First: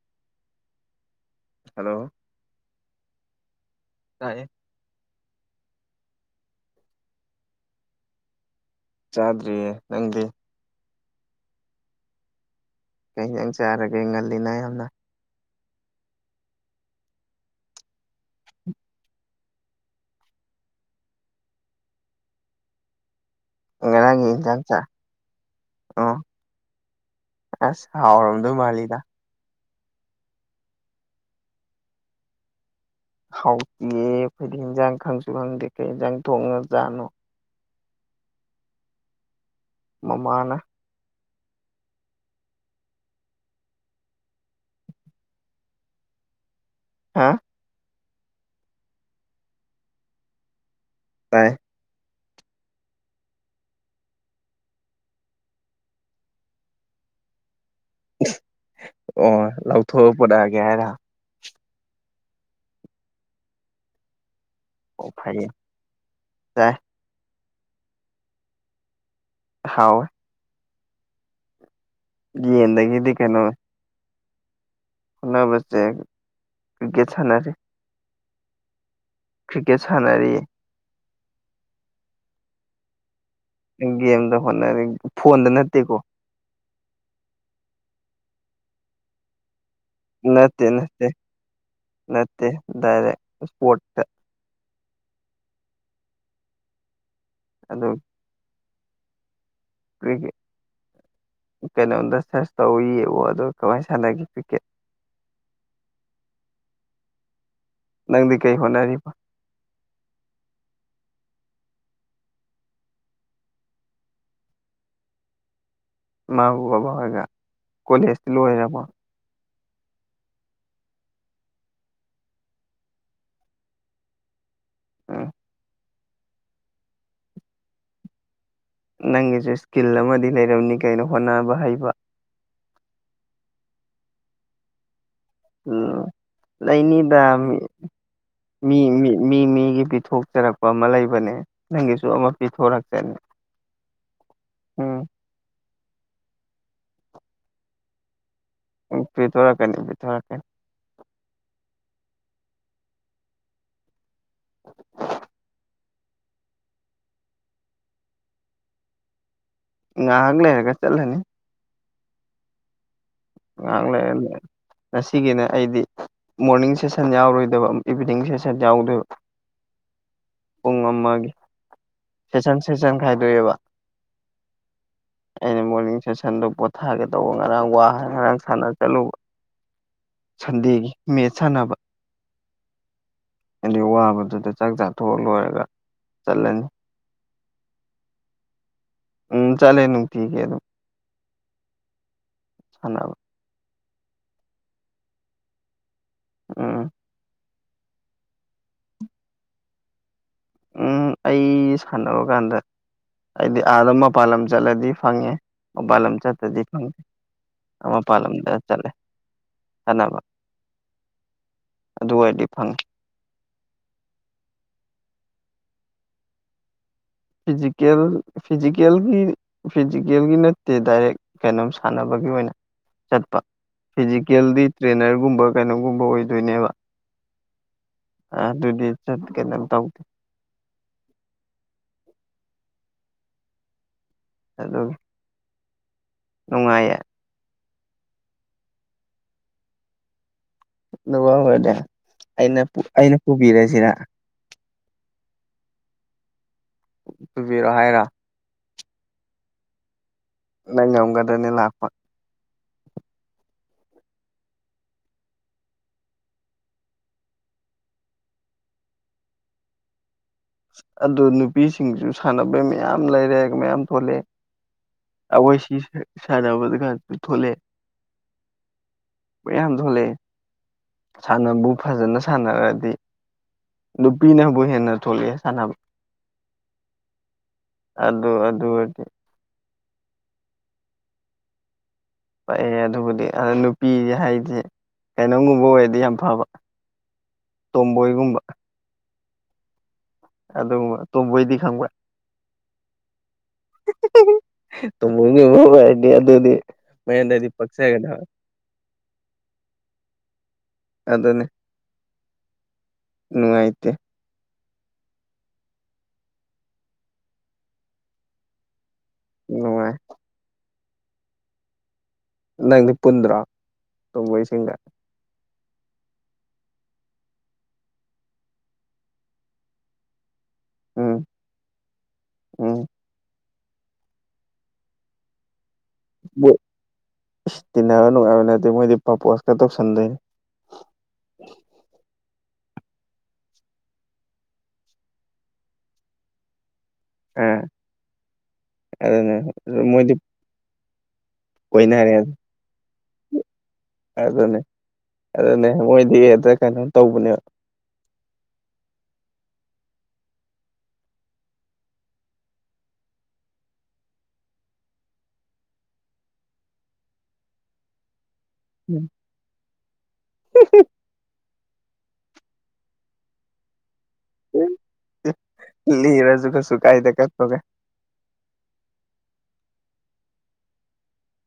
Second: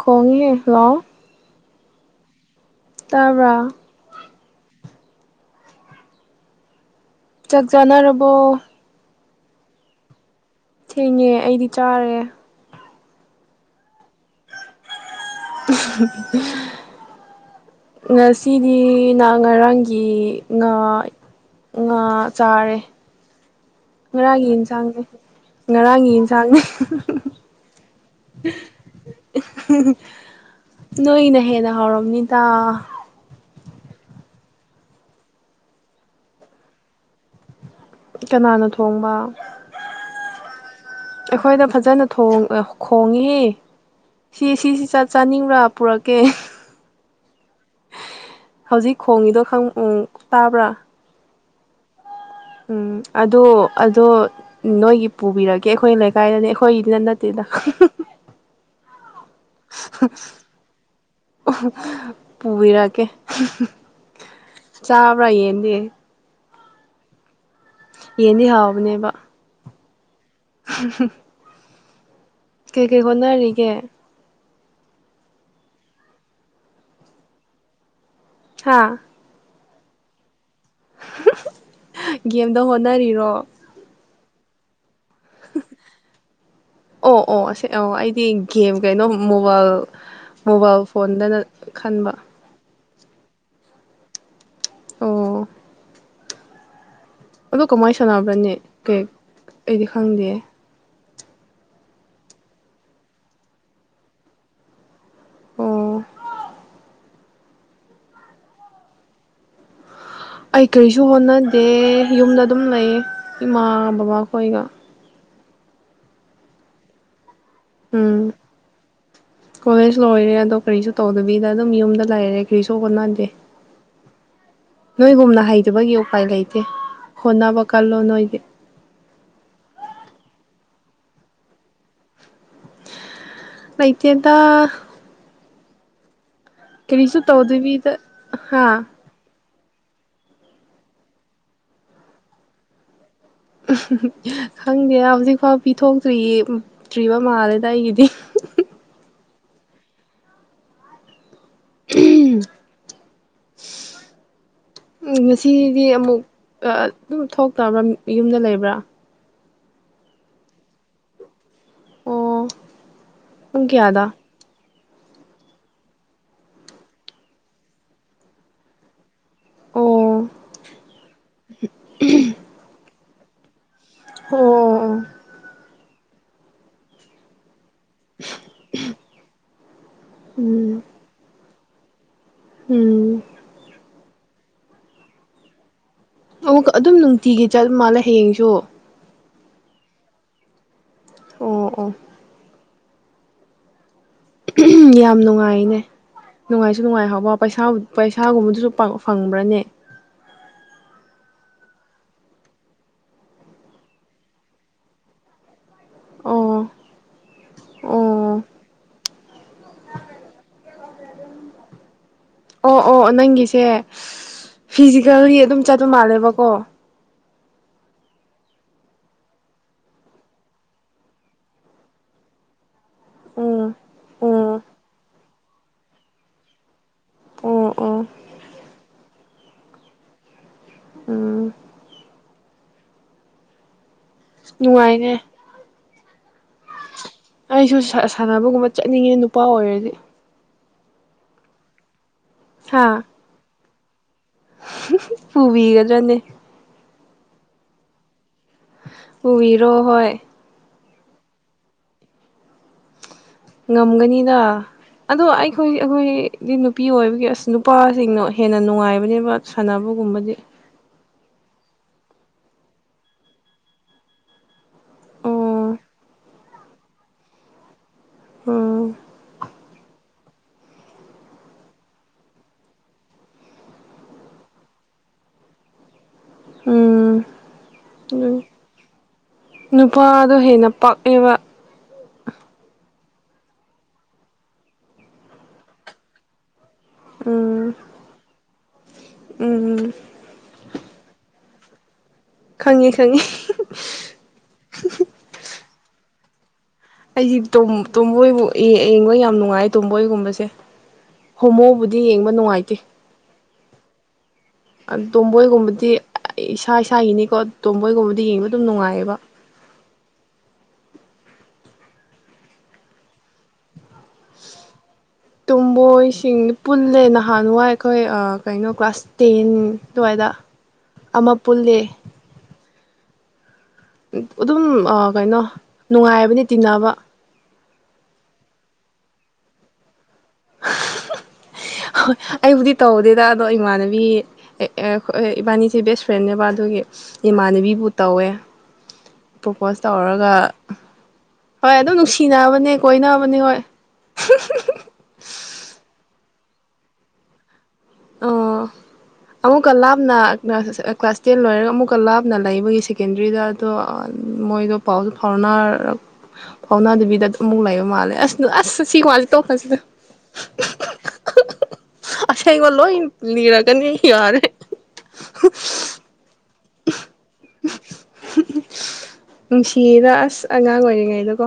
ꯈꯣꯡꯉꯦ hello hello ꯇꯔꯥ ꯆꯥꯏ ꯆꯥꯛ ꯆꯥꯅꯔꯕꯣ ꯆꯥꯗ꯭ꯔꯤꯌꯦ ꯅꯪꯗꯤ ꯊꯦꯡꯉꯦ ꯑꯩꯗꯤ ꯆꯥꯔꯦ ꯀ ꯍꯖꯥꯡ ꯆꯥꯔꯒꯦ ꯉꯜꯂꯤꯅ ꯌꯥꯝꯅ ꯉꯁꯤꯗꯤ ꯉꯍ ꯉꯔꯥꯡꯒꯤ ꯉꯥ ꯉꯥ ꯆꯥꯔꯦ ꯉꯔꯥꯡꯒꯤ ꯉꯔꯥꯒꯤ ꯏꯟꯖꯥꯡ ꯆꯥ ꯌꯦꯟꯁꯥꯡꯁꯦ ꯉꯔꯥꯡꯒꯤ ꯑꯣ ꯌꯦꯟꯁꯥꯡꯅꯤ ꯑꯁ ꯍꯥꯎꯔꯝꯗꯣꯏ ꯃꯥꯜꯂꯤꯗ ꯅꯣꯏꯅ ꯍꯦꯟꯅ ꯍꯥꯎꯔꯝꯅꯤꯗ ꯍꯥꯎꯇꯤꯌꯦ ꯑꯩꯈꯣꯏꯗꯤ ꯏꯟꯖꯥꯡ ꯈꯪꯁꯨ ꯈꯪꯗꯦ ꯀꯩ ꯌꯦꯟꯖꯥꯡ ꯊꯣꯡꯉꯖꯥꯠꯅꯣ ꯀꯅꯥꯅ ꯊꯣꯡꯕ ꯃꯃꯥꯅ ꯑꯩꯈꯣꯏꯗ ꯐꯖꯅ ꯈꯣꯡꯏ ꯁꯤ ꯁꯤꯁꯤ ꯆꯥꯛ ꯆꯥꯅꯤꯡꯕ꯭ꯔꯥ ꯄꯨꯔꯛꯀꯦ ꯍꯥ ꯍꯧꯖꯤꯛ ꯈꯣꯡꯉꯤꯗꯣ ꯈꯪ ꯇꯥꯕ꯭ꯔꯥ ꯇꯥꯏ ꯎꯝ ꯑꯗꯣ ꯑꯗꯣ ꯅꯣꯏꯒꯤ ꯄꯨꯕꯤꯔꯛꯒꯦ ꯑꯩꯈꯣꯏ ꯂꯩꯀꯥꯏꯗꯅꯦ ꯑꯩꯈꯣꯏꯗꯤꯗ ꯅꯠꯇꯦꯗ ꯑꯣ ꯂꯧꯊꯣꯛꯑ ꯄꯨꯣꯔꯛꯑꯒꯦ ꯍꯥꯏꯔ ꯑꯣ ꯄꯨꯕꯤꯔꯛꯀꯦ ꯆꯥꯕ꯭ꯔꯥ ꯌꯦꯟꯗꯤ ꯇ ꯌꯦꯟꯗꯤ ꯍꯥꯎꯕꯅꯦꯕ ꯍꯥꯎ [unintelligible] ꯀꯩ ꯀꯩ ꯌꯦꯟꯗꯒꯤꯗꯤ ꯍꯣꯠꯅꯔꯤꯒꯦ ꯍꯣꯅꯕꯁꯦ ꯀ꯭ꯔꯤꯀꯦꯠ ꯁꯥꯟꯅꯔꯤꯦ ꯍꯥꯥ ꯀ꯭ꯔꯤꯀꯦꯠ ꯁꯥꯟꯅꯔꯤ ꯒꯦꯝꯗ ꯍꯣꯠꯅꯔꯤꯔꯣ ꯒꯦꯝꯗ ꯍꯣꯠꯅꯔꯤ ꯐꯣꯟꯗ ꯅꯠꯇꯦꯀꯣ ꯑꯣ ꯑꯣꯁ ꯑꯣ ꯑꯩꯗꯤ ꯒꯦꯝ ꯀꯩꯅꯣ ꯃꯣꯕꯥꯏꯜ ꯃꯣꯕꯥꯏꯜ ꯐꯣꯟꯗꯅ ꯈꯟꯕ ꯇꯦ ꯗꯥꯏꯔꯦꯛ ꯁ꯭ꯄꯣꯔꯠꯇ ꯑꯣ ꯑꯗꯣ ꯑꯗꯨ ꯀꯃꯥꯏꯅ ꯁꯥꯟꯅꯕ꯭ꯔꯅꯤ ꯀꯦꯛ ꯑꯩꯗꯤ ꯈꯪꯗꯦ ꯀ꯭ꯔꯤꯀꯦ ꯀꯩꯅꯣꯝꯗ ꯁꯔꯁ ꯇꯧ ꯌꯦꯡꯉꯣ ꯑꯗꯨꯒ ꯀꯃꯥꯏꯅ ꯁꯥꯟꯅꯒꯦ ꯀ꯭ꯔꯤꯛꯀꯦꯠ ꯑꯣ ꯅꯪꯗꯤ ꯀꯩ ꯍꯣꯠꯅꯔꯤꯕ ꯑꯩ ꯀꯔꯤꯁꯨ ꯍꯣꯠꯅꯗꯦ ꯌꯨꯝꯗ ꯑꯗꯨꯝ ꯂꯩ ꯏꯃꯥ ꯕꯕꯥꯈꯣꯏꯒ ꯏꯃꯥ ꯕꯕꯥ ꯍꯣꯏꯒ ꯀꯣꯂꯦꯖꯇꯤ ꯎꯝ ꯂꯣꯏꯔꯕꯣ ꯀꯣꯂꯦꯖ ꯂꯣꯏꯔꯦ ꯑꯗꯣ ꯀꯔꯤꯁꯨ ꯇꯧꯗꯕꯤꯗ ꯑꯗꯨꯝ ꯌꯨꯝꯗ ꯂꯩꯔꯦ ꯀꯔꯤꯁꯨ ꯍꯣꯠꯅꯗꯦ [inaudible] ꯎꯝ ꯅꯣꯏꯒꯨꯝꯅ ꯍꯩꯇꯕꯒꯤ ꯎꯄꯥꯏ ꯂꯩꯇꯦ ꯍꯣꯠꯅꯕ ꯀꯜꯂꯣ ꯅꯣꯏꯗꯤ ꯅꯪꯒꯤꯁꯨ ꯏꯁꯀꯤꯜ ꯑꯃꯗꯤ ꯂꯩꯔꯝꯅꯤ ꯀꯩꯅꯣ ꯍꯣꯠꯅꯕ ꯍꯩꯕ ꯂꯩꯇꯦꯗ ꯎꯝ ꯀꯔꯤꯁꯨ ꯂꯩꯅꯤꯗ ꯃꯤ ꯇꯧꯗꯕꯤꯗ ꯍꯥ ꯃꯤ ꯃꯤ ꯃꯤ ꯃꯤꯒꯤ ꯄꯤꯊꯣꯛꯆꯔꯛꯄ ꯑꯃ ꯂꯩꯕꯅꯦ ꯅꯪꯒꯤꯁꯨ ꯑꯃ ꯄꯤꯊꯣꯔꯛꯆꯅꯤ ꯈꯪꯗꯦ ꯎꯝ ꯍꯧꯖꯤꯛꯐꯥꯎ ꯄꯤꯊꯣꯛꯇ꯭ꯔꯤꯇ꯭ꯔꯤꯕ ꯃꯥꯜꯂꯦꯗ ꯑꯩꯒꯤꯗꯤ ꯄꯤꯊꯣꯔꯀꯅꯤ ꯄꯤꯊꯣꯔꯛꯀꯅꯤ ꯉꯁꯤꯗꯤ ꯑꯃꯨꯛ ꯑꯗꯨꯝ ꯊꯣꯛꯇꯕ꯭ꯔꯥ ꯌꯨꯝꯗ ꯂꯩꯕ꯭ꯔꯥ ꯉꯍꯥꯛ ꯂꯩꯔꯒ ꯆꯠꯂꯅꯤ ꯑꯣ ꯄꯨꯡ ꯉꯥꯛ ꯀꯌꯥꯗ ꯂꯩꯔ [unintelligible] ꯉꯁꯤꯒꯤꯅ ꯑꯩꯗꯤ ꯃꯣꯔꯅꯤꯡ ꯁꯦꯁꯟ ꯌꯥꯎꯔꯣꯏꯗꯕ ꯏꯚꯤꯅꯤꯡ ꯁꯦꯁꯟ ꯌꯥꯎꯗꯣꯏꯕ ꯑꯣ ꯄꯨꯡ ꯑꯃꯒꯤ ꯁꯦꯁꯟ ꯁꯦꯁꯟ ꯈꯥꯏꯗꯣꯛꯑꯦꯕ ꯑꯣ ꯑꯣ ꯑꯣ ꯑꯩꯅ ꯃꯣꯔꯅꯤꯡ ꯁꯦꯁꯟꯗꯣ ꯄꯣꯊꯥꯒꯦ ꯇꯧꯕ ꯉꯔꯥꯡ ꯋꯥ ꯉꯔꯥꯡ ꯁꯥꯟꯅ ꯆꯠꯂꯨꯕ ꯎꯝ ꯁꯟꯗꯦꯒꯤ ꯃꯦꯠꯁ ꯁꯥꯟꯅꯕ ꯎꯝ ꯍꯥꯏꯗꯤ ꯋꯥꯕꯗꯨꯗ ꯆꯥꯛ ꯆꯥꯊꯣꯛꯑ ꯂꯣꯏꯔꯒ ꯑꯃꯨꯛ ꯆꯠꯂꯅꯤ ꯑꯗꯨꯝ ꯅꯨꯡꯇꯤꯒꯤ ꯆꯠ ꯃꯥꯜꯂꯦ ꯍꯌꯦꯡꯁꯨ ꯎꯝ ꯆꯠꯂꯦ ꯅꯨꯡꯇꯤꯒꯤ ꯑꯗꯨꯝ ꯑꯣ ꯑꯣ ꯁꯥꯅꯕ ꯌꯥꯝ ꯅꯨꯡꯉꯥꯏꯅꯦ ꯅꯨꯡꯉꯥꯏꯁꯨ ꯎꯝ ꯅꯨꯡꯉꯥꯏ ꯍꯥꯎꯕ ꯄꯁꯥ ꯄꯩꯁꯥꯒꯨꯝꯕꯗꯨꯁꯨ ꯐꯪꯕ꯭ꯔꯅꯦ ꯎꯝ ꯑꯩ ꯁꯥꯟꯅꯕ ꯀꯥꯟꯗ ꯍꯥꯏꯗꯤ ꯑꯥꯗ ꯃꯄꯥꯟ ꯂꯝ ꯆꯠꯂꯗꯤ ꯐꯪꯉꯦ ꯃꯄꯥꯟ ꯂꯝ ꯆꯠꯇ꯭ꯔꯗꯤ ꯑꯣ ꯐꯪ ꯑꯥ ꯃꯄꯥꯟ ꯑꯣ ꯂꯝꯗ ꯆꯠꯂꯦ ꯁꯥꯟꯅꯕ ꯑꯗꯨ ꯑꯣꯏꯔꯗꯤ ꯐꯪ ꯑꯣ ꯑꯣ ꯅꯪꯒꯤꯁꯦ ꯐꯤꯖꯤꯀꯦꯜꯒꯤ ꯑꯗꯨꯝ ꯆꯠꯄ ꯃꯥꯜꯂꯦꯕꯀꯣ ꯐꯤꯖꯤꯀꯦꯜ ꯐꯤꯖꯤꯀꯦꯜꯒꯤ ꯐꯤꯖꯤꯀꯦꯜꯒꯤ ꯅꯠꯇꯦ ꯗꯥꯏꯔꯦꯛ ꯀꯩꯅꯣꯝ ꯁꯥꯟꯅꯕꯒꯤ ꯑꯣꯏꯅ ꯆꯠꯄ ꯎꯝ ꯑꯣ ꯐꯤꯖꯤꯀꯦꯜꯗꯤ ꯇ꯭ꯔꯦꯅꯔꯒꯨꯝꯕ ꯀꯩꯅꯣꯒꯨꯝꯕ ꯑꯣꯏꯗꯣꯏꯅꯦꯕ ꯑꯣ ꯑꯣ ꯑꯗꯨꯗꯤ ꯆꯠ ꯀꯩꯅꯣꯝ ꯇꯧꯗꯦ ꯎꯝ ꯑꯗꯨꯒꯤ ꯅꯨꯡꯉꯥꯏꯅꯦ ꯅꯨꯡꯉꯥꯏꯌꯦ ꯑꯩꯁꯨ ꯁꯥꯟꯅꯕꯒꯨꯝꯕ ꯆꯠꯅꯤꯡꯉꯦ ꯅꯨꯄꯥ ꯑꯣꯏꯔꯗꯤ ꯅꯨꯄꯥ ꯑꯣꯏꯔꯗꯤ ꯑꯩꯅ ꯑꯩꯅ ꯄꯨꯕꯤꯔꯁꯤꯔ ꯐꯨꯕꯤꯒꯗ꯭ꯔꯅꯦ ꯇꯨꯕꯤꯔꯣ ꯍꯥꯏꯔꯣ ꯄꯨꯕꯤꯔꯣ ꯍꯣꯏ ꯅꯪ ꯉꯝꯒꯗ꯭ꯔꯅꯦ ꯂꯥꯛꯄ ꯉꯝꯒꯅꯤꯗ ꯑꯗꯣ ꯑꯩꯈꯣꯏ ꯑꯩꯈꯣꯏꯗꯤ ꯅꯨꯄꯤ ꯑꯣꯏꯕꯒꯤ ꯑꯁ ꯅꯨꯄꯥꯁꯤꯡꯅꯣ ꯍꯦꯟꯅ ꯅꯨꯡꯉꯥꯏꯕꯅꯦꯕ ꯁꯥꯟꯅꯕꯒꯨꯝꯕꯗꯤ ꯑꯗꯨ ꯅꯨꯄꯤꯁꯤꯡꯁꯨ ꯁꯥꯟꯅꯕ ꯃꯌꯥꯝ ꯂꯩꯔꯦ ꯃꯌꯥꯝ ꯊꯣꯛꯣꯂꯛꯑꯦ ꯑꯈꯣꯏꯁꯤ ꯑꯣ ꯁꯥꯅꯕꯗꯨꯀꯥꯟ ꯄꯨꯊꯣꯛꯂꯛꯑꯦ ꯎꯝ [unintelligible] ꯌꯥꯝ ꯊꯣꯛꯂꯛꯑꯦ ꯁꯥꯟꯅꯕꯕꯨ ꯐꯖꯅ ꯁꯥꯟꯅꯔꯗꯤ ꯅꯨꯄꯤꯅꯕꯨ ꯍꯦꯟꯅ ꯊꯣꯛꯂꯛꯑꯦ ꯁꯥꯟꯅꯕ ꯎꯝ ꯑꯗꯨ ꯑꯗꯨ ꯑꯣꯏꯗꯤ ꯅꯨꯄꯥꯗꯣ ꯍꯦꯟꯅ ꯄꯥꯛꯑꯦꯕ ꯄꯛꯑꯦ ꯑꯗꯨꯕꯨꯗꯤ ꯑ ꯅꯨꯄꯤꯁꯦ ꯍꯥꯏꯗꯤ ꯀꯩꯅꯣꯝꯒꯨꯝꯕ ꯑꯣꯏꯔꯗꯤ ꯌꯥꯝ ꯐꯕ ꯎꯝ ꯇꯣꯝꯕꯣꯏꯒꯨꯝꯕ ꯎꯝ ꯑꯗꯨꯒꯨꯝꯕ ꯇꯣꯝꯕꯣꯏꯗꯤ ꯈꯪꯕ꯭ꯔ ꯈꯪꯉꯦ ꯈꯪꯉꯦ [unintelligible] ꯑꯗꯨꯗꯤ ꯑꯩꯖꯤ ꯃꯌꯦꯟꯗꯗꯤ ꯇꯣꯝ ꯄꯛꯆꯒꯗꯕ ꯇꯣꯝꯕꯣꯏꯕꯨ ꯌꯦꯡ ꯌꯦꯡꯕ ꯌꯥꯝ ꯅꯨꯡꯉꯥꯏꯌꯦ ꯇꯣꯝꯕꯣꯏꯒꯨꯝꯕꯁꯦ ꯑꯗꯨꯅꯤ ꯍꯣꯃꯣꯕꯨꯗꯤ ꯌꯦꯡꯕ ꯅꯨꯡꯉꯥꯏꯇꯦ ꯅꯨꯡꯉꯥꯏꯇꯦ ꯇꯣꯝꯕꯣꯏꯒꯨꯝꯕꯗꯤ ꯑꯩ ꯏꯁꯥ ꯏꯁꯥꯒꯤꯅꯤꯀꯣ ꯇꯣꯝꯕꯣꯏꯒꯨꯝꯕꯗꯤ ꯌꯦꯡꯕ ꯑꯗꯨꯝ ꯅꯨꯡꯉꯥꯏꯌꯦꯕ ꯅꯨꯉꯥꯏ ꯅꯪꯗꯤ ꯄꯨꯟꯗ꯭ꯔꯣ ꯇꯨꯝꯕꯣꯏꯁꯤꯡꯒ ꯇꯨꯝꯕꯣꯏꯁꯤꯡꯗꯤ ꯄꯨꯜꯂꯦ ꯅꯍꯥꯟꯋꯥꯏ ꯑꯩꯈꯣꯏ ꯑ ꯀꯩꯅꯣ ꯀ꯭ꯂꯥꯁ ꯇꯦꯟ ꯑꯗꯨꯋꯥꯏꯗ ꯎꯝ ꯑꯃ ꯄꯨꯜꯂꯦ ꯎꯝ ꯎꯝ ꯑꯗꯨꯝ ꯑ ꯀꯩꯅꯣ ꯅꯨꯡꯉꯥꯏꯕꯅꯤ ꯇꯤꯟꯅꯕ ꯏꯁ ꯇꯤꯟꯅꯕ ꯅꯨꯡꯉꯥꯏꯕ ꯅꯠꯇꯦ ꯃꯣꯏꯗꯤ ꯄ꯭ꯔꯄꯣꯁꯀ ꯇꯧꯁꯟꯗꯣꯏꯅꯤ ꯍꯣꯏ ꯑꯩꯕꯨꯗꯤ ꯇꯧꯗꯦꯗ ꯑꯗꯣ ꯏꯃꯥꯟꯅꯕꯤ ꯏꯕꯥꯅꯤꯁꯦ ꯕꯦꯁ ꯐ꯭ꯔꯦꯟꯅꯦꯕ ꯑꯗꯨꯒꯤ ꯑꯥ ꯏꯃꯥꯟꯅꯕꯤꯕꯨ ꯇꯧꯋꯦ ꯑꯗꯨꯅꯦ ꯄ꯭ꯔꯣꯄꯣꯁ ꯃꯣꯏꯗꯤ ꯇꯧꯔꯒ ꯍꯣꯏ ꯑꯗꯨꯝ ꯀꯣꯏꯅꯔꯦ ꯅꯨꯡꯁꯤꯅꯕꯅꯦ ꯀꯣꯏꯅꯕꯅꯦ ꯍꯣꯏ ꯑꯗꯨꯅꯦ [unintelligible] ꯑꯗꯨꯅꯦ ꯃꯣꯏꯗꯤ ꯑꯗ ꯀꯩꯅꯣ ꯇꯧꯕꯅꯦ ꯑꯥ ꯑꯃꯨꯛꯀ ꯂꯥꯞꯅ ꯀ꯭ꯂꯥꯁ ꯇꯦꯟ ꯂꯣꯏꯔꯒ ꯑꯃꯨꯛꯀ ꯂꯥꯞꯅ ꯂꯩꯕꯒꯤ ꯁꯦꯀꯦꯟꯗꯔꯤꯗ ꯑꯗꯣ ꯃꯣꯏꯗꯣ ꯄꯥꯎꯗꯣ ꯐꯥꯎꯅꯔꯛ ꯐꯥꯎꯅꯗꯕꯤꯗ ꯑꯃꯨꯛ ꯂꯩꯕ ꯃꯥꯜꯂꯦ ꯑꯁ ꯑꯁ ꯁꯤ ꯋꯥꯁꯦ ꯇꯣꯛꯈ꯭ꯔꯁꯤꯗ [unintelligible] ꯂꯣꯏ ꯂꯤꯔꯒꯅꯤ ꯌꯥꯔꯦ [unintelligible] ꯂꯤꯔꯁꯨ ꯀꯁꯨ ꯀꯥꯏꯗꯦ [unintelligible] [unintelligible] ꯅꯨꯡꯁꯤꯌꯦꯗ ꯑꯁ ꯑꯉꯥꯡ ꯑꯣꯏꯔꯤꯉꯩꯗꯣ ꯀꯣ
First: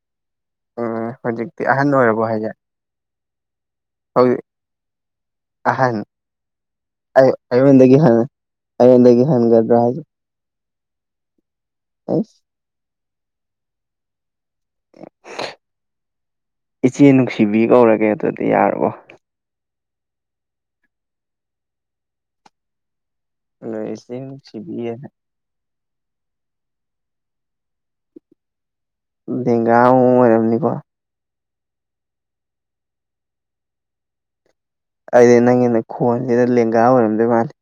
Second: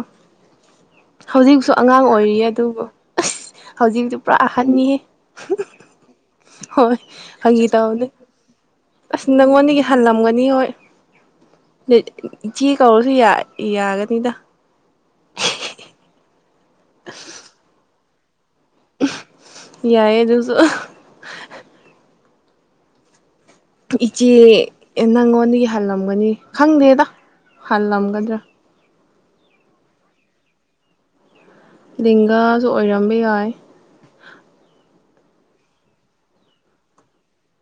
ꯎꯝ ꯍꯧꯖꯤꯛꯇꯤ ꯍꯧꯖꯤꯛꯁꯨ ꯑꯍꯟ ꯑꯉꯥꯡ ꯑꯣꯏꯔꯕꯣ ꯑꯣꯏꯔꯤꯌꯦ ꯍꯥꯏꯁꯦ ꯑꯗꯨꯕꯨ ꯑꯁ ꯍꯧꯖꯤꯛꯛꯇꯤ ꯄꯨꯔꯥ ꯍꯧꯖꯤꯛ ꯑꯍꯟꯅꯤꯍꯦ ꯑꯍꯟ ꯍꯣꯏ ꯑꯩ ꯐꯥꯒꯤ ꯑꯩꯉꯣꯟꯗꯒꯤ ꯇꯧꯅꯦ ꯍꯟ ꯑꯩꯉꯣꯟꯗꯒꯤ ꯑꯁ ꯍꯟꯒꯗ꯭ꯔꯥ ꯅꯪꯉꯣꯟꯗꯒꯤ ꯍꯥꯏꯁꯦ ꯍꯜꯂꯝꯒꯅꯤ ꯍꯣꯏ ꯑꯩꯁ [unintelligible] ꯏꯆꯦ ꯀꯧꯔꯁꯨ ꯌꯥ ꯌꯥꯒꯅꯤꯗ ꯏꯆꯦ ꯅꯨꯡꯁꯤꯕꯤ ꯀꯧꯔꯒꯦ ꯑꯗꯨꯗꯤ ꯌꯥꯔꯕꯣ ꯌꯥꯏꯌꯦ ꯑꯗꯨꯁꯨ ꯂꯣꯏꯔꯤꯁꯦ ꯏꯆꯦ ꯅꯨꯡꯁꯤꯕꯤꯑꯅ ꯅꯪꯉꯣꯟꯗꯒꯤ ꯍꯜꯂꯝꯒꯅꯤ ꯈꯪꯗꯦꯗ ꯍꯜꯂꯝꯒꯗ꯭ꯔꯥ ꯂꯦꯡꯒꯥꯒꯨꯝꯕ ꯑꯣꯏꯔꯝꯅꯤꯀꯣ ꯂꯦꯡꯒꯥꯁꯨ ꯑꯣꯏꯔꯝꯕ ꯌꯥꯏ ꯑꯩꯗꯤ ꯅꯪꯒꯤ ꯅꯈꯣꯟꯁꯤꯗ ꯂꯦꯡꯒꯥ ꯑꯣꯏꯔꯝꯗꯣꯏ ꯃꯥꯜꯂꯤ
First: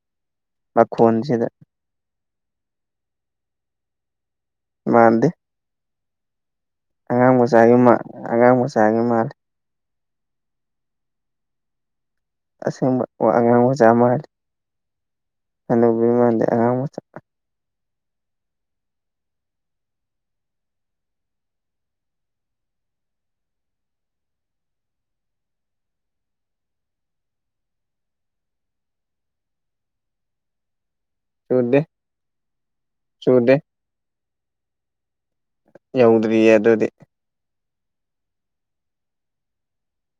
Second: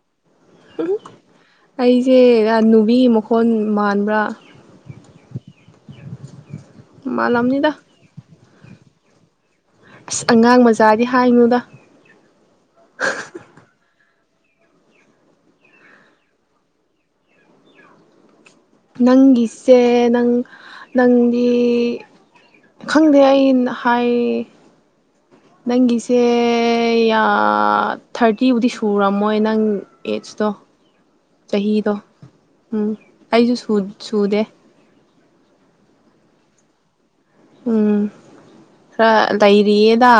ꯃꯈꯣꯟꯁꯤꯗ ꯑꯩꯁꯦ ꯍꯅꯨꯕꯤꯒꯤ ꯃꯈꯣꯟ ꯃꯥꯟꯕ꯭ꯔꯥ ꯃꯥꯟꯗꯦ ꯑꯉꯥꯡ ꯃꯥꯜꯂꯝꯅꯤꯗ ꯃꯆꯥꯒꯤ ꯃꯥ ꯑꯉꯥꯡ ꯃꯆꯥꯒꯤ ꯃꯥꯜꯂꯦ ꯑꯁ ꯑꯉꯥꯡ ꯃꯆꯥꯗꯤ ꯍꯥꯏꯅꯨꯗ ꯑꯁꯦꯡꯕ ꯀꯣ ꯑꯉꯥꯡ ꯃꯆꯥ ꯃꯥꯜꯂꯤ ꯍꯥꯅꯨꯕꯤ ꯃꯥꯟ ꯗꯦ [inaudible] ꯅꯪꯒꯤꯁꯦ ꯅꯪ ꯅꯪꯒꯤ ꯈꯪꯗꯦ ꯑꯩ ꯅ ꯍꯥꯏ ꯅꯪꯒꯤꯁꯦ ꯌꯥ ꯊꯥꯔꯇꯤꯕꯨꯗꯤ ꯁꯨꯔꯝꯃꯣꯏ ꯅꯪ ꯑꯩꯠꯁꯇꯣ ꯆꯨꯗꯦ ꯆꯍꯤꯗꯣ ꯎꯝ ꯆꯨꯗꯦ ꯑꯩꯁꯨ ꯁꯨ ꯁꯨꯗꯦ ꯌꯧꯗ꯭ꯔꯤꯌꯦ ꯑꯗꯨꯗꯤ ꯎꯝ ꯈꯔ ꯂꯩꯔꯤꯌꯦꯗ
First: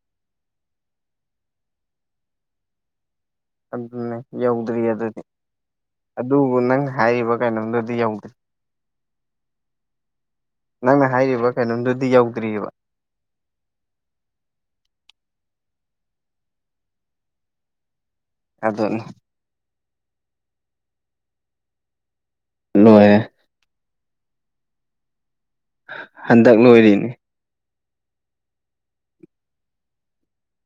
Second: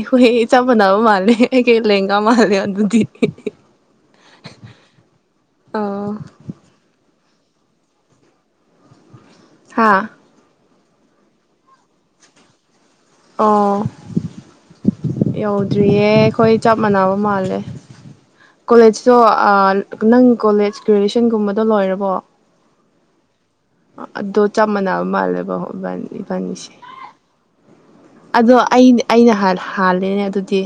ꯣꯏ ꯍꯩ ꯆꯕꯅꯕꯨ ꯃꯥꯜꯂꯦ ꯀꯩ ꯂꯦꯍꯦꯒꯥꯥ ꯃꯥꯜꯂꯦ ꯑꯗꯤ ꯑꯗꯨꯅꯦ ꯌꯧꯗ꯭ꯔꯤ ꯑꯗꯨꯗꯤ ꯑꯣ ꯑꯗꯨꯕꯨ ꯅꯪ ꯍꯥꯏꯔꯤꯕ ꯀꯩꯅꯣꯝꯗꯨꯗꯤ ꯌꯧꯗ꯭ꯔꯤ ꯍꯥꯥ ꯅꯪꯅ ꯍꯥꯏꯔꯤꯕ ꯀꯩꯅꯣꯝꯗꯨꯗꯤ ꯌꯧꯗ꯭ꯔꯤꯑꯕ ꯑꯣ ꯌꯧꯗ꯭ꯔꯤꯌꯦ ꯑꯩꯈꯣꯏ ꯆꯞ ꯃꯥꯟꯅꯕ ꯃꯥꯜꯂꯦ ꯑꯗꯨꯅꯤ ꯀꯣꯂꯦꯖꯇꯣ ꯑ ꯅꯪ ꯀꯣꯂꯦꯖ ꯒ꯭ꯔꯦꯖꯨꯋꯦꯁꯟꯒꯨꯝꯕꯗꯣ ꯂꯣꯏꯔꯕꯣ ꯂꯣꯏꯌꯦ ꯑꯗꯣ ꯆꯥ ꯃꯥꯅꯕ ꯃꯥꯜꯂꯦꯕ ꯍꯣ ꯍꯟꯗꯛ ꯂꯣꯏꯔꯤꯅꯤ ꯑꯗꯣ ꯑꯩ ꯑꯩꯅ ꯍꯥꯜꯂꯦꯅꯦ ꯑꯗꯨꯗꯤ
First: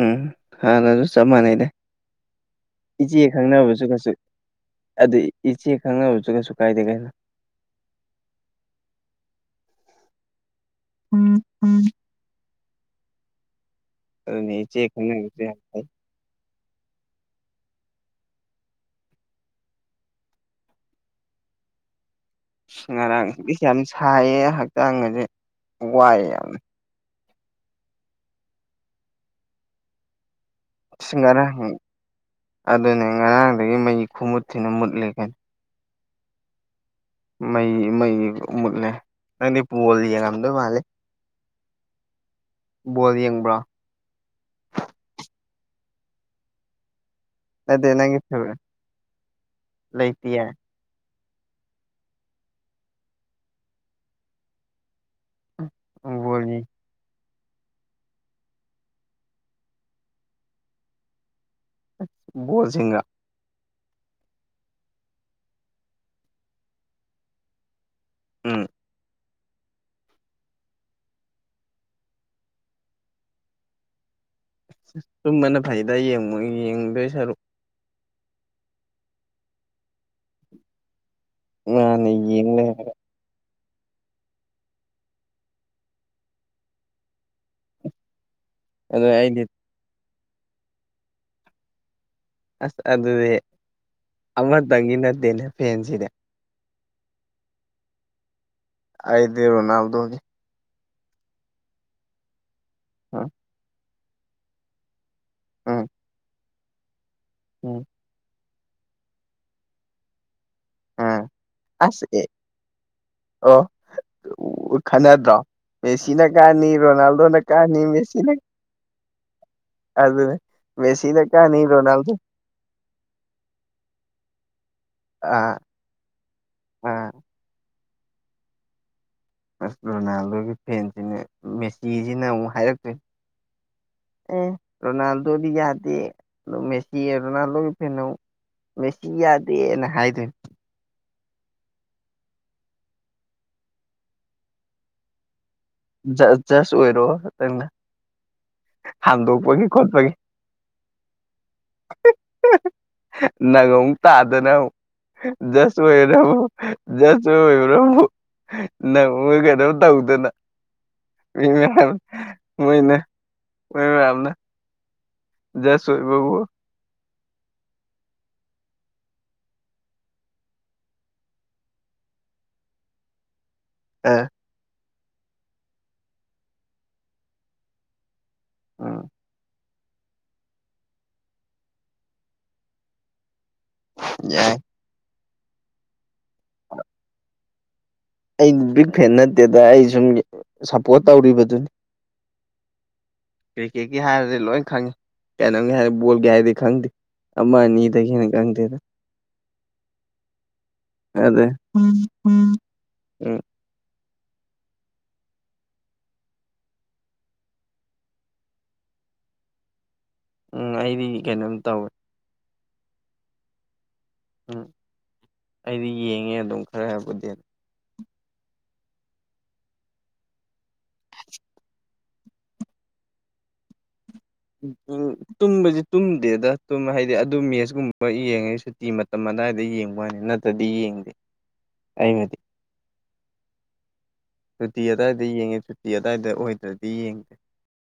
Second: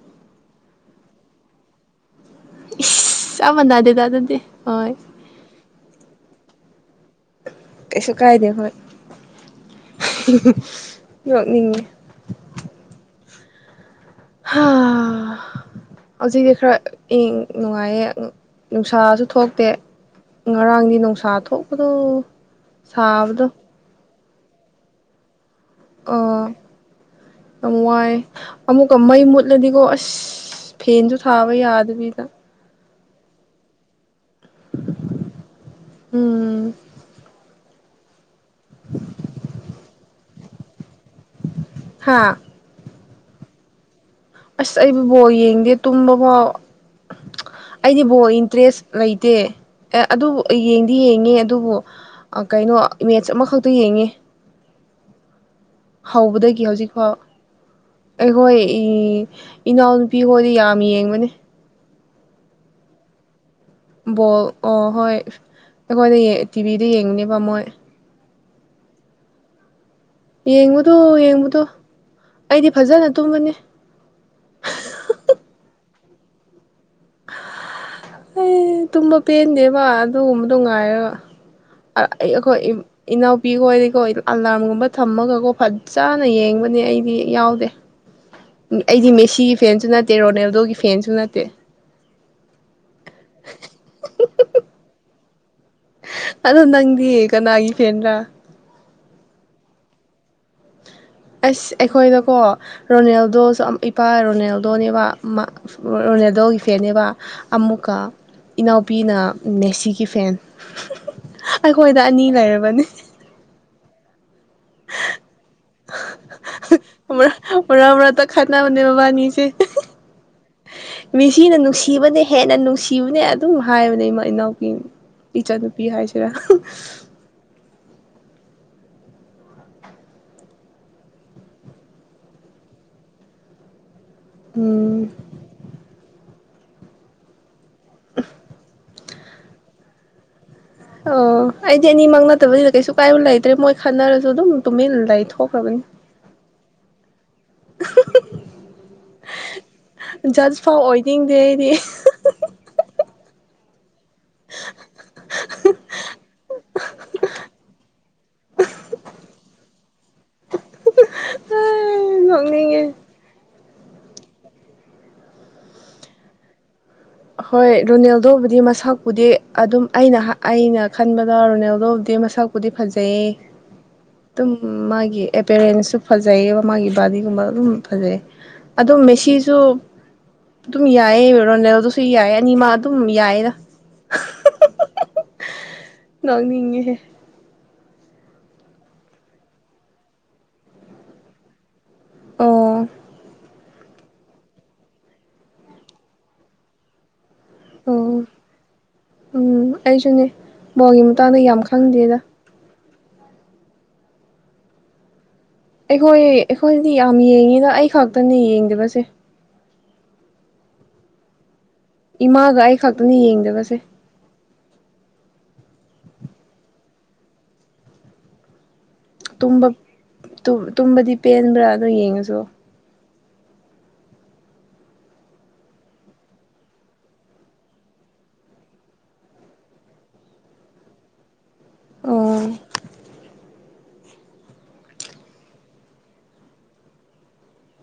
ꯎꯝ ꯍꯥꯟꯅꯁꯨ ꯆꯞ ꯃꯥꯟꯅꯩꯗ ꯏꯆꯦ ꯏꯁ ꯆꯞ ꯈꯪꯅꯕꯁꯨ ꯃꯥꯟꯅꯗꯦꯗ ꯀꯩꯁꯨ ꯑꯗꯨꯗꯤ ꯍꯣꯏ ꯑꯗꯨ ꯏꯆꯦ ꯈꯪꯅꯕꯁꯨ ꯀꯩꯁꯨ ꯀꯥꯏꯗꯦ ꯀꯩꯅꯣ ꯫ ꯀꯩꯁꯨ ꯀꯥꯏꯗꯦ ꯍꯣꯏ ꯎꯝ ꯌꯣꯛꯅꯤꯡꯉꯦ ꯎꯝ [unintelligible] ꯍꯧꯖꯤꯛꯇꯤ ꯈꯔ ꯏꯪ ꯅꯨꯡꯉꯥꯏꯌꯦ ꯅꯨꯡꯁꯥꯁꯨ ꯊꯣꯛꯇꯦ ꯉꯔꯥꯡꯗꯤ ꯅꯨꯡꯁꯥ ꯊꯣꯛꯄꯗꯣ ꯉꯔꯥꯡꯗꯤ ꯁꯥꯕꯗꯣ ꯌꯥꯝ ꯁꯥꯏꯌꯦ ꯍꯛꯆꯥꯡ ꯒꯁꯦ ꯋꯥꯏꯑꯦ ꯑꯥ ꯌꯥꯝ ꯌꯥꯝ ꯋꯥꯏ ꯑꯃꯨꯛꯀ ꯃꯩ ꯃꯨꯠꯂꯗꯤꯀꯣ ꯑꯁ ꯑꯁ ꯐꯦꯟꯁꯨ ꯊꯥꯕ ꯉꯔꯥꯡ ꯌꯥꯗꯕꯤꯗ ꯑꯗꯨꯅꯦ ꯉꯔꯥꯡꯗꯒꯤ ꯃꯩꯁꯦ ꯈꯨꯃꯨꯠ ꯊꯤꯅ ꯃꯨꯠꯂꯤ ꯀꯩꯅꯣ ꯎꯝ ꯃꯩ ꯃꯩ ꯃꯨꯠꯂ ꯅꯪꯗꯤ ꯄꯣꯜ ꯌꯦꯡꯉꯝꯗꯣꯏ ꯃꯥꯜꯂꯦ ꯍꯥꯥ ꯕꯣꯜ ꯌꯦꯡꯕ꯭ꯔꯥ ꯑꯁ ꯑꯩꯕꯨ ꯕꯣꯜ ꯌꯦꯡꯗꯦ ꯇꯨꯝꯕ ꯐꯥꯎ ꯅꯠꯇꯦ ꯑꯩꯗꯤ ꯅꯪꯒꯤ ꯕꯣꯜ ꯐꯦꯚꯣꯔꯥꯏꯠ ꯏꯟꯇꯔꯦꯁ ꯂꯩꯇꯦ ꯑꯦ ꯑꯗꯨꯕꯨ ꯂꯩꯇꯤꯌꯦ ꯌꯦꯡꯗꯤ ꯌꯦꯡꯉꯦ ꯑꯗꯨꯕꯨ ꯀꯩꯅꯣ ꯏꯃꯦꯖ ꯑꯃꯈꯛꯇ ꯌꯦꯡꯉꯤ ꯎꯝ ꯍꯧꯕꯗꯒꯤ ꯍꯧꯖꯤꯛ ꯐꯥꯎ ꯑꯩꯈꯣꯏ ꯏꯅꯥꯎꯅꯨꯄꯤ ꯍꯣꯏꯗꯤ ꯌꯥꯝ ꯌꯦꯡꯕꯅꯦ [unintelligible] ꯕꯣꯜ ꯑꯣ ꯍꯣꯏ ꯑꯩꯈꯣꯏꯗ ꯇꯤꯚꯤꯗ ꯌꯦꯡꯅꯦꯕ ꯃꯣꯏ ꯎꯝ ꯌꯦꯡꯕꯗꯨ ꯌꯦꯡꯕꯗꯣ ꯑꯩꯗꯤ ꯐꯖꯅ ꯇꯨꯝꯕꯅꯤ ꯆꯨꯝꯕꯅ ꯐꯩꯗ ꯌꯦꯡꯉ ꯌꯦꯡꯗꯣꯏ ꯁꯔꯨꯛ ꯑꯩ ꯇꯨꯝꯕ ꯄꯦꯟꯗꯦꯕ ꯑꯗꯨꯒꯨꯝꯕꯗꯣ ꯉꯥꯏꯔꯒ ꯑ ꯃꯥꯅ ꯌꯦꯡ ꯑꯩꯈꯣꯏ ꯂꯩꯔꯦ ꯏꯅꯥꯎꯄꯤꯈꯣꯏꯗꯤꯀꯣ ꯑꯂꯔꯝꯒꯨꯝꯕ ꯊꯝꯃꯒꯀꯣ ꯐꯠꯖꯅ ꯌꯦꯡꯕꯅꯦ ꯑꯩꯗꯤ ꯌꯥꯎꯗꯦ ꯑꯩꯗꯤ ꯃꯦꯁꯤꯒꯤ ꯐꯦꯟꯁꯨ ꯅꯠꯇꯦ ꯔꯣꯅꯦꯜꯗꯣꯒꯤ ꯐꯦꯟꯁꯨ ꯅꯠꯇꯦ ꯑꯁ ꯑꯗꯨꯗꯤ ꯑꯃꯇꯪꯒꯤ ꯅꯠꯇꯦꯅꯦ ꯐꯦꯟꯁꯤꯅꯦ ꯑꯗꯣ ꯅꯪꯗꯤ ꯀꯅꯥꯒꯤ ꯐꯦꯟ꯭ꯔꯥ ꯑꯥꯏꯗ ꯏꯔ ꯅꯜꯗꯅꯤ ꯑꯁ ꯑꯩꯈꯣꯏꯗꯣꯀꯣ ꯎꯝ ꯔꯣꯅꯦꯜꯗꯣꯁꯨ ꯑꯝ ꯏꯄꯥ ꯔꯣꯅꯦꯜꯗꯣꯅꯦꯕ ꯎꯝ ꯔꯣꯅꯥꯜꯗꯣꯒꯤ ꯐꯦꯅꯦꯕ ꯎꯝ ꯑꯃꯨꯛꯀ ꯏꯅꯥꯎꯄꯤꯅ ꯃꯦꯁꯤꯒꯤ ꯐꯦꯟ ꯎꯝ ꯑꯩꯈꯣꯏꯗ ꯑꯁ ꯑꯅꯤ ꯑꯦ ꯂꯩꯔꯕꯅꯦ ꯑꯣ ꯈꯟꯅꯗ꯭ꯔꯣ ꯃꯦꯁꯤꯅ ꯀꯥꯅꯤ ꯔꯣꯅꯥꯜꯗꯣꯅ ꯀꯥꯅꯤ ꯃꯦꯁꯤ ꯅꯥꯕꯅꯦꯕꯕꯥꯅꯤꯁꯦ ꯑꯗꯨꯅꯦ ꯃꯦꯁꯤꯅ ꯃꯤꯁꯤꯅ ꯀꯥꯅꯤ ꯔꯣꯅꯥꯜꯗꯣ ꯅꯨꯡꯁꯤꯕꯅꯦ ꯍꯦꯟꯅ ꯅꯨꯡꯁꯤꯕꯅꯦ ꯑꯗꯨꯝ ꯍꯥꯏꯕꯅꯦ ꯏꯃꯥ ꯏꯅꯥꯎꯄꯤ ꯑꯥ ꯀꯔꯤ ꯍꯥꯏꯁꯤꯔ ꯑꯥ ꯑꯁ ꯔꯣꯅꯥꯜꯗꯣꯒꯤ ꯐꯦꯟꯁꯤꯅ ꯃꯦꯁꯤꯁꯤꯅ ꯑꯃꯨꯛ ꯍꯥꯏꯔꯛꯇꯣꯏꯅꯤ ꯑꯦ ꯎꯝ ꯔꯣꯅꯥꯜꯗꯣꯗꯤ ꯌꯥꯗꯦ ꯃꯦꯁꯤ ꯔꯣꯅꯥꯜꯗꯣ ꯐꯅꯣ ꯃꯦ ꯌꯥꯗꯦꯅ ꯍꯥꯏꯗꯣꯏꯅꯦ ꯑꯣ ꯑꯩꯗꯤ ꯑꯅꯤꯃꯛ ꯅꯠꯇꯕꯅꯤꯗ ꯀꯩꯁꯨ ꯀꯥꯏꯕ ꯂꯩꯇ꯭ꯔꯦ ꯃꯣꯏ ꯈꯟꯅꯔꯁꯨ ꯑꯗꯨꯝ ꯇꯨꯃꯤꯟꯅ ꯂꯩ ꯊꯣꯛꯈ꯭ꯔꯕꯅꯤ ꯖ ꯖꯁ ꯑꯣꯏꯔꯣ ꯇꯪꯅ ꯍꯥꯝꯗꯣꯛꯄꯒꯤ ꯈꯣꯠꯄꯒꯤ ꯐꯥꯎ ꯑꯣꯏꯣꯏꯗꯤꯡꯗꯦ ꯑꯩꯗꯤ ꯅꯪ ꯑꯃꯨꯛ ꯇꯥꯗꯅ ꯌꯥꯁꯁꯨ ꯑꯣꯏꯔꯕꯕꯨꯨ ꯆꯁ ꯑꯣꯏꯕ꯭ꯔꯕꯨꯨ ꯅꯒꯗ ꯇꯧꯗꯅ ꯃꯣꯏ ꯃꯌꯥꯝ ꯅꯣꯛꯅꯤꯡꯉꯦ ꯃꯣꯏꯅ ꯃꯣꯏ ꯃꯌꯥꯝꯅ ꯁꯣꯏ ꯕꯨ ꯍꯣꯏ ꯔꯣꯅꯦꯜꯗ ꯎꯕꯨꯗꯤ ꯃꯁꯛꯄꯨꯗꯤ ꯑꯗꯨꯝ ꯑꯩꯅ ꯑꯩꯅ ꯈꯟꯕꯗ ꯔꯣꯅꯦꯜꯗꯕꯨꯗꯤ ꯃꯁꯛ ꯕꯨꯗꯤ ꯐꯖꯩꯌꯦ ꯑꯥ ꯑꯗꯨꯝ ꯃꯥꯒꯤ ꯑꯦꯄꯤꯦꯔꯦꯟꯁꯁꯨ ꯐꯖꯩꯌꯦꯕ ꯃꯥꯒꯤ ꯕꯥꯗꯤꯒꯨꯝꯕ ꯑꯗꯨꯝ ꯐꯖꯩ ꯑꯗꯣ ꯎꯝ ꯃꯦꯁꯤꯁꯨ ꯑꯗꯨꯝ ꯌꯥꯏꯌꯦ ꯑꯣꯏꯔꯣꯅꯦ ꯁꯨꯏ ꯌꯥꯏ ꯑꯅꯤꯃ ꯑꯗꯨꯝ ꯌꯥꯏꯔ ꯌꯥꯏ ꯅꯤ ꯍꯦ ꯑꯩ ꯕꯤꯛ ꯐꯦꯟ ꯅꯠꯇꯦꯗ ꯑꯩ ꯁꯨꯝ ꯁꯞꯄꯣꯔꯠ ꯇꯧꯔꯤꯕꯗꯨꯅꯤ ꯑꯣ ꯀ꯭ꯔꯤꯛꯀꯦꯠꯀꯤ ꯍꯥꯏꯔꯗꯤ ꯂꯣꯏ ꯈꯪꯉꯤ ꯀꯩꯅꯣꯝꯒꯤ ꯍꯥꯏꯔꯗꯤ ꯕꯣꯜꯒꯤ ꯍꯥꯏꯔꯗꯤ ꯈꯪꯗꯦ ꯑꯃꯅꯤꯗꯒ ꯑꯣ ꯌꯦꯅ ꯀ ꯈꯪꯗꯦꯔ ꯎꯝ ꯑꯩꯁꯨꯅꯦ ꯕꯣꯜꯒꯤ ꯃꯇꯥꯡꯗ ꯑꯗꯦ ꯌꯥꯝ ꯈꯪꯗꯦꯗ ꯎꯝ ꯑꯩꯈꯣꯏ ꯑꯩꯈꯣꯏꯗꯗꯤ ꯌꯥꯝ ꯌꯦꯡꯉꯤꯕ ꯑꯩ ꯈꯛꯇꯅꯤ ꯌꯦꯡꯗꯕꯁꯦ ꯎꯝ ꯑꯩꯗꯤ ꯀꯩꯅꯣꯝ ꯇꯧꯋꯦ ꯏꯃꯥꯒ ꯑꯩ ꯈꯛꯇꯅ ꯌꯦꯡꯗꯕꯁꯦ ꯎꯝ ꯑꯩꯗꯤ ꯌꯦꯡꯉꯦ ꯑꯗꯨꯝ ꯈꯔ ꯍꯥꯏꯕꯨꯗꯤ ꯑꯗꯨ ꯇꯨꯝꯕꯗꯤ ꯄꯦꯟꯕ꯭ꯔꯥ ꯑꯗꯣ ꯌꯦꯡꯉꯁꯨ ꯎꯝ ꯇꯨꯝꯕꯁꯤ ꯇꯨꯝꯗꯦꯗꯨꯝ ꯍꯥꯏꯗꯤ ꯑꯗꯨ ꯃꯦꯠꯁꯀꯨꯝꯕ ꯌꯦꯡꯉꯦ ꯁꯨꯇꯤ ꯃꯇꯝ ꯑꯗꯨꯋꯥꯏꯗ ꯌꯦꯡꯕ ꯍꯥꯏꯅꯤ ꯅꯠꯇꯦ ꯇꯗꯤ ꯌꯦꯡꯗꯦ ꯑꯩꯃꯗꯤ [inaudible] ꯁꯨꯇꯤ ꯑꯋꯥꯏꯗ ꯌꯦꯡꯉꯦ ꯁꯨꯇꯤ ꯑꯋꯥꯏꯗ ꯑꯣꯏꯗ꯭ꯔꯗꯤ ꯌꯦꯡꯗꯦ